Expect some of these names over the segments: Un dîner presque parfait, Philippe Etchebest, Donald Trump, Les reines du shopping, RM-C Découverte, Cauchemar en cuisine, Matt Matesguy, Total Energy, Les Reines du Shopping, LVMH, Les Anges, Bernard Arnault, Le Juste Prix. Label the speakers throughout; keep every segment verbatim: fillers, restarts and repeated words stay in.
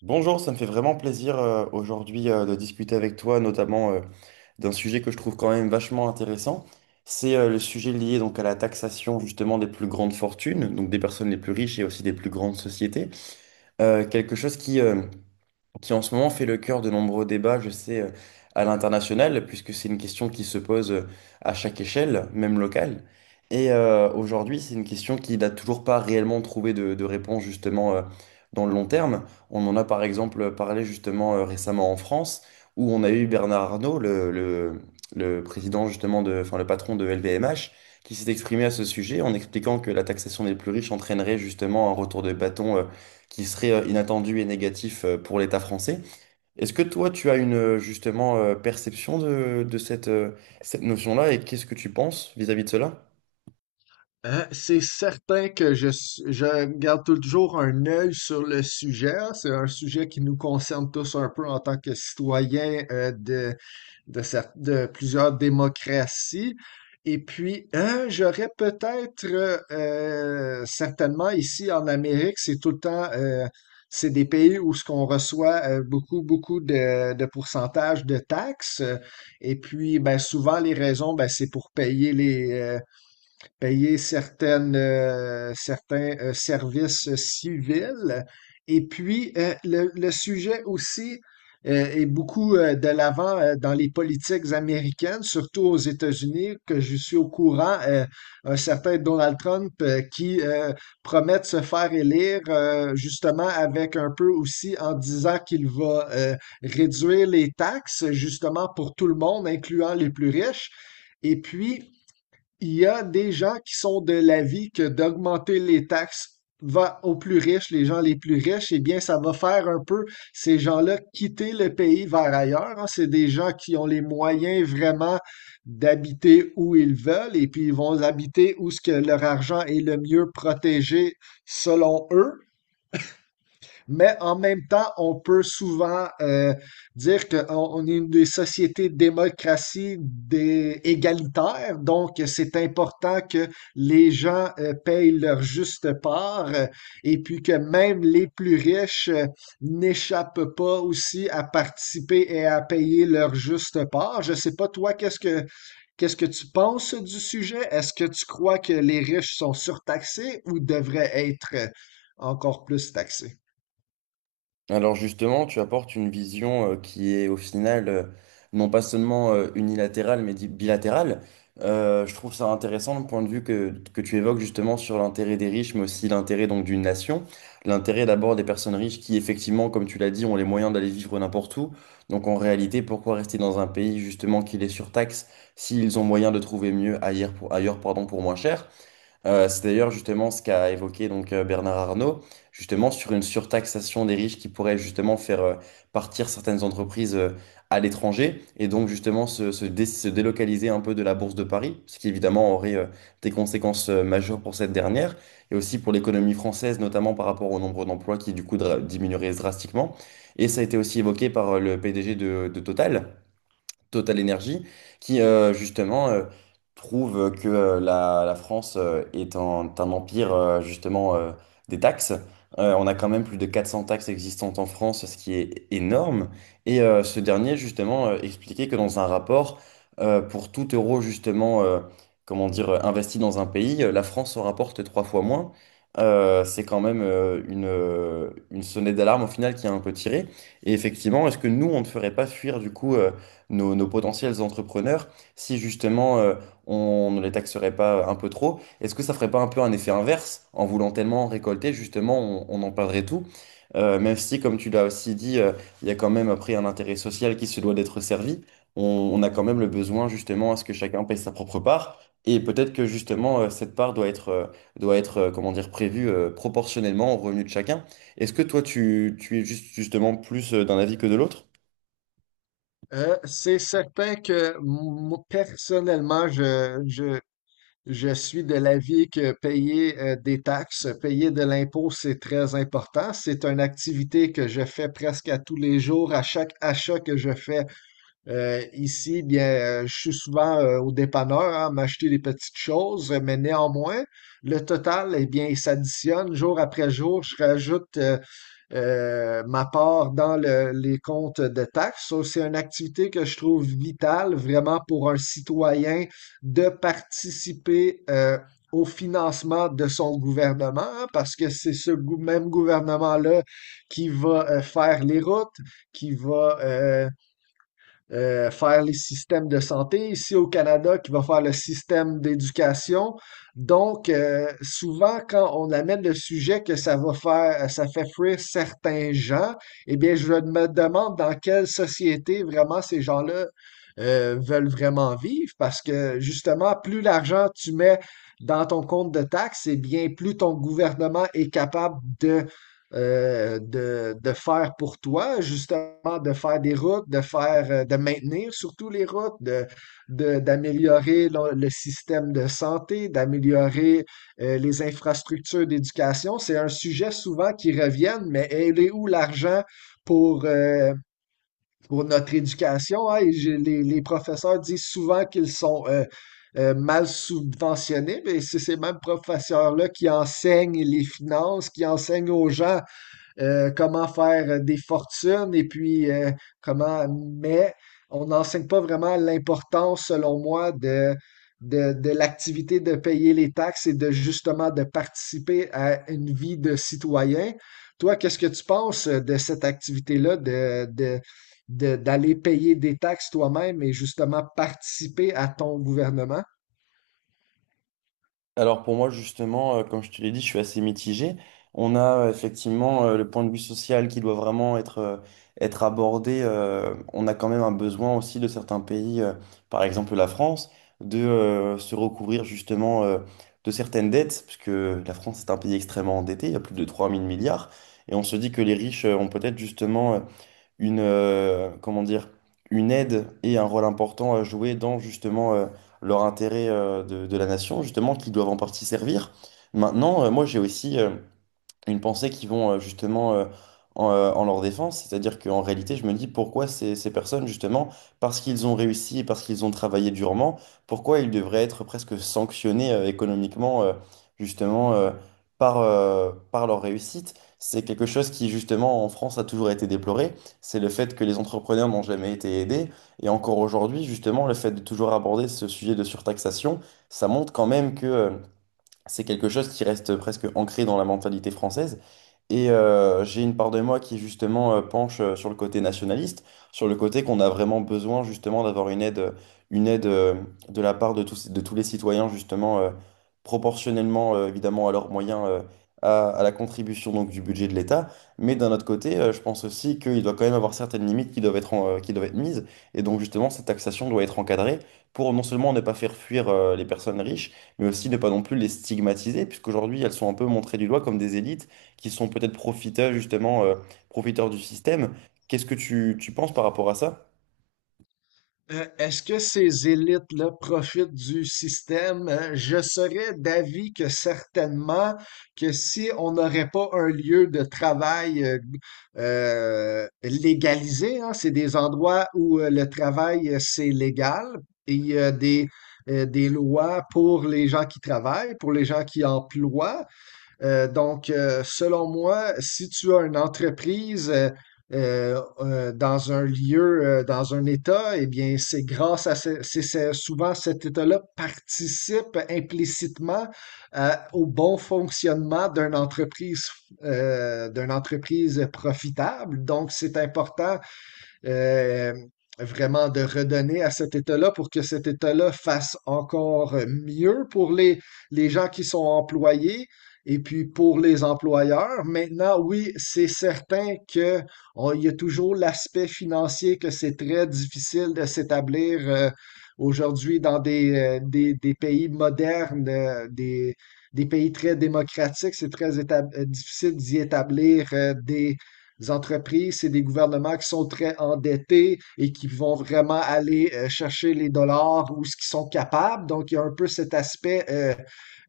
Speaker 1: Bonjour, ça me fait vraiment plaisir euh, aujourd'hui, euh, de discuter avec toi, notamment euh, d'un sujet que je trouve quand même vachement intéressant. C'est euh, le sujet lié donc à la taxation justement des plus grandes fortunes, donc des personnes les plus riches et aussi des plus grandes sociétés. Euh, quelque chose qui, euh, qui en ce moment fait le cœur de nombreux débats, je sais, euh, à l'international, puisque c'est une question qui se pose euh, à chaque échelle, même locale. Et euh, aujourd'hui, c'est une question qui n'a toujours pas réellement trouvé de, de réponse justement euh, dans le long terme. On en a par exemple parlé justement euh, récemment en France, où on a eu Bernard Arnault, le, le- le président justement de, enfin le patron de L V M H, qui s'est exprimé à ce sujet en expliquant que la taxation des plus riches entraînerait justement un retour de bâton euh, qui serait euh, inattendu et négatif euh, pour l'État français. Est-ce que toi, tu as une euh, justement euh, perception de, de cette, euh, cette notion-là et qu'est-ce que tu penses vis-à-vis de cela?
Speaker 2: Euh, c'est certain que je, s- je garde toujours un œil sur le sujet. C'est un sujet qui nous concerne tous un peu en tant que citoyens euh, de, de, cer- de plusieurs démocraties. Et puis, euh, j'aurais peut-être euh, euh, certainement ici en Amérique, c'est tout le temps, euh, c'est des pays où ce qu'on reçoit euh, beaucoup, beaucoup de, de pourcentages de taxes. Et puis, ben, souvent, les raisons, ben, c'est pour payer les, euh, payer certaines, euh, certains euh, services civils. Et puis, euh, le, le sujet aussi euh, est beaucoup euh, de l'avant euh, dans les politiques américaines, surtout aux États-Unis, que je suis au courant, euh, un certain Donald Trump euh, qui euh, promet de se faire élire, euh, justement avec un peu aussi en disant qu'il va euh, réduire les taxes, justement pour tout le monde, incluant les plus riches. Et puis, il y a des gens qui sont de l'avis que d'augmenter les taxes va aux plus riches, les gens les plus riches, eh bien, ça va faire un peu ces gens-là quitter le pays vers ailleurs, hein. C'est des gens qui ont les moyens vraiment d'habiter où ils veulent et puis ils vont habiter où ce que leur argent est le mieux protégé selon eux, mais en même temps, on peut souvent euh, dire qu'on on est une des sociétés démocratie des égalitaire, donc c'est important que les gens euh, payent leur juste part euh, et puis que même les plus riches euh, n'échappent pas aussi à participer et à payer leur juste part. Je sais pas, toi, qu'est-ce que qu'est-ce que tu penses du sujet? Est-ce que tu crois que les riches sont surtaxés ou devraient être euh, encore plus taxés?
Speaker 1: Alors justement, tu apportes une vision euh, qui est au final euh, non pas seulement euh, unilatérale mais di- bilatérale. Euh, je trouve ça intéressant le point de vue que, que tu évoques justement sur l'intérêt des riches mais aussi l'intérêt donc d'une nation. L'intérêt d'abord des personnes riches qui effectivement, comme tu l'as dit, ont les moyens d'aller vivre n'importe où. Donc en réalité, pourquoi rester dans un pays justement qui les surtaxe s'ils ont moyen de trouver mieux ailleurs pour, ailleurs, pardon, pour moins cher? Euh, c'est d'ailleurs justement ce qu'a évoqué donc euh, Bernard Arnault, justement sur une surtaxation des riches qui pourrait justement faire euh, partir certaines entreprises euh, à l'étranger et donc justement se, se dé- se délocaliser un peu de la Bourse de Paris, ce qui évidemment aurait euh, des conséquences euh, majeures pour cette dernière et aussi pour l'économie française, notamment par rapport au nombre d'emplois qui du coup dra- diminuerait drastiquement. Et ça a été aussi évoqué par euh, le P D G de, de Total Total Energy, qui euh, justement euh, trouve que euh, la, la France euh, est un, un empire euh, justement euh, des taxes. Euh, on a quand même plus de quatre cents taxes existantes en France, ce qui est énorme. Et euh, ce dernier justement euh, expliquait que dans un rapport, euh, pour tout euro justement, euh, comment dire, euh, investi dans un pays, euh, la France en rapporte trois fois moins. Euh, c'est quand même euh, une, euh, une sonnette d'alarme au final qui a un peu tiré. Et effectivement, est-ce que nous, on ne ferait pas fuir du coup... euh, nos, nos potentiels entrepreneurs si justement euh, on ne les taxerait pas un peu trop? Est-ce que ça ferait pas un peu un effet inverse? En voulant tellement en récolter, justement, on, on en perdrait tout. Euh, même si, comme tu l'as aussi dit, euh, il y a quand même après un intérêt social qui se doit d'être servi. On, on a quand même le besoin justement à ce que chacun paye sa propre part. Et peut-être que justement, euh, cette part doit être, euh, doit être euh, comment dire, prévue euh, proportionnellement au revenu de chacun. Est-ce que toi, tu, tu es juste, justement plus euh, d'un avis que de l'autre?
Speaker 2: Euh, c'est certain que moi, personnellement, je, je, je suis de l'avis que payer euh, des taxes, payer de l'impôt, c'est très important. C'est une activité que je fais presque à tous les jours, à chaque achat que je fais. Euh, ici, eh bien, euh, je suis souvent euh, au dépanneur, hein, m'acheter des petites choses, euh, mais néanmoins, le total, eh bien, il s'additionne jour après jour. Je rajoute euh, euh, ma part dans le- les comptes de taxes. Ça, c'est une activité que je trouve vitale vraiment pour un citoyen de participer euh, au financement de son gouvernement, hein, parce que c'est ce gou- même gouvernement-là qui va euh, faire les routes, qui va euh, euh, faire les systèmes de santé. Ici au Canada, qui va faire le système d'éducation. Donc, euh, souvent, quand on amène le sujet que ça va faire, ça fait fuir certains gens, eh bien, je me demande dans quelle société vraiment ces gens-là euh, veulent vraiment vivre parce que justement, plus l'argent tu mets dans ton compte de taxes, eh bien, plus ton gouvernement est capable de euh, de, de faire pour toi, justement, de faire des routes, de faire, euh, de maintenir surtout les routes, de, de- d'améliorer le, le système de santé, d'améliorer euh, les infrastructures d'éducation. C'est un sujet souvent qui revient, mais elle est où l'argent pour, euh, pour notre éducation, hein? Et j'ai- les, les professeurs disent souvent qu'ils sont euh, euh, mal subventionnés, mais c'est ces mêmes professeurs-là qui enseignent les finances, qui enseignent aux gens euh, comment faire euh, des fortunes et puis euh, comment. Mais on n'enseigne pas vraiment l'importance, selon moi, de, de, de l'activité de payer les taxes et de justement de participer à une vie de citoyen. Toi, qu'est-ce que tu penses de cette activité-là de, de, de- d'aller payer des taxes toi-même et justement participer à ton gouvernement?
Speaker 1: Alors pour moi justement, euh, comme je te l'ai dit, je suis assez mitigé. On a euh, effectivement euh, le point de vue social qui doit vraiment être, euh, être abordé. Euh, on a quand même un besoin aussi de certains pays, euh, par exemple la France, de euh, se recouvrir justement euh, de certaines dettes, puisque la France est un pays extrêmement endetté, il y a plus de trois mille milliards, et on se dit que les riches euh, ont peut-être justement euh, une, euh, comment dire, une aide et un rôle important à jouer dans justement euh, leur intérêt euh, de, de la nation, justement, qu'ils doivent en partie servir. Maintenant, euh, moi j'ai aussi euh, une pensée qui vont euh, justement euh, en, euh, en leur défense. C'est-à-dire qu'en réalité, je me dis pourquoi ces, ces personnes, justement, parce qu'ils ont réussi et parce qu'ils ont travaillé durement, pourquoi ils devraient être presque sanctionnés euh, économiquement, euh, justement, euh, par, euh, par leur réussite. C'est quelque chose qui, justement, en France a toujours été déploré. C'est le fait que les entrepreneurs n'ont jamais été aidés. Et encore aujourd'hui, justement, le fait de toujours aborder ce sujet de surtaxation, ça montre quand même que euh, c'est quelque chose qui reste presque ancré dans la mentalité française. Et euh, j'ai une part de moi qui justement euh, penche euh, sur le côté nationaliste, sur le côté qu'on a vraiment besoin justement d'avoir une aide, euh, une aide euh, de la part de tous, de tous les citoyens justement euh, proportionnellement euh, évidemment à leurs moyens, euh, à, à la contribution donc du budget de l'État. Mais d'un autre côté, euh, je pense aussi qu'il doit quand même avoir certaines limites qui doivent être, en- euh, qui doivent être mises. Et donc justement, cette taxation doit être encadrée pour non seulement ne pas faire fuir euh, les personnes riches, mais aussi ne pas non plus les stigmatiser, puisqu'aujourd'hui elles sont un peu montrées du doigt comme des élites qui sont peut-être profiteurs justement, euh, profiteurs du système. Qu'est-ce que tu, tu penses par rapport à ça?
Speaker 2: Euh, est-ce que ces élites-là profitent du système? Euh, je serais d'avis que certainement que si on n'aurait pas un lieu de travail euh, euh, légalisé, hein, c'est des endroits où euh, le travail, euh, c'est légal et il y a des, euh, des lois pour les gens qui travaillent, pour les gens qui emploient. Euh, donc, euh, selon moi, si tu as une entreprise euh, euh, euh, dans un lieu, euh, dans un État, eh bien, c'est grâce à ce- c'est c'est- souvent cet État-là participe implicitement à- au bon fonctionnement d'une entreprise, euh, d'une entreprise profitable. Donc, c'est important euh, vraiment de redonner à cet État-là pour que cet État-là fasse encore mieux pour les, les gens qui sont employés et puis pour les employeurs. Maintenant, oui, c'est certain que on- il y a toujours l'aspect financier que c'est très difficile de s'établir euh, aujourd'hui dans des, euh, des, des pays modernes, euh, des, des pays très démocratiques. C'est très étab- euh, difficile d'y établir euh, des les entreprises, c'est des gouvernements qui sont très endettés et qui vont vraiment aller euh, chercher les dollars ou ce qu'ils sont capables. Donc, il y a un peu cet aspect euh,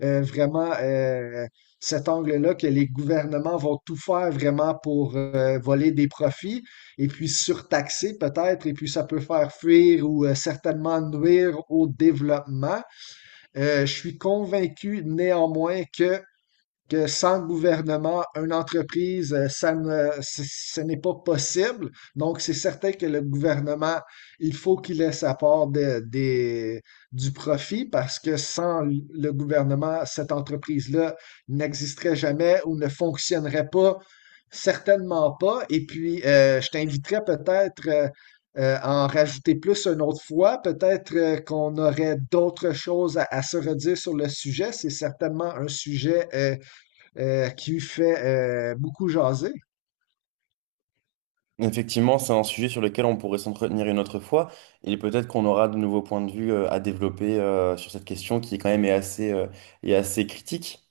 Speaker 2: euh, vraiment, euh, cet angle-là que les gouvernements vont tout faire vraiment pour euh, voler des profits et puis surtaxer peut-être, et puis ça peut faire fuir ou euh, certainement nuire au développement. Euh, je suis convaincu néanmoins que que sans le gouvernement, une entreprise, euh, ça ne, c- ce n'est pas possible. Donc, c'est certain que le gouvernement, il faut qu'il ait sa part de- des- du profit parce que sans l- le gouvernement, cette entreprise-là n'existerait jamais ou ne fonctionnerait pas, certainement pas. Et puis, euh, je t'inviterais peut-être euh, euh, à en rajouter plus une autre fois. Peut-être euh, qu'on aurait d'autres choses à, à se redire sur le sujet. C'est certainement un sujet euh, euh, qui fait euh, beaucoup jaser.
Speaker 1: Effectivement, c'est un sujet sur lequel on pourrait s'entretenir une autre fois et peut-être qu'on aura de nouveaux points de vue euh, à développer euh, sur cette question qui quand même est assez, euh, est assez critique.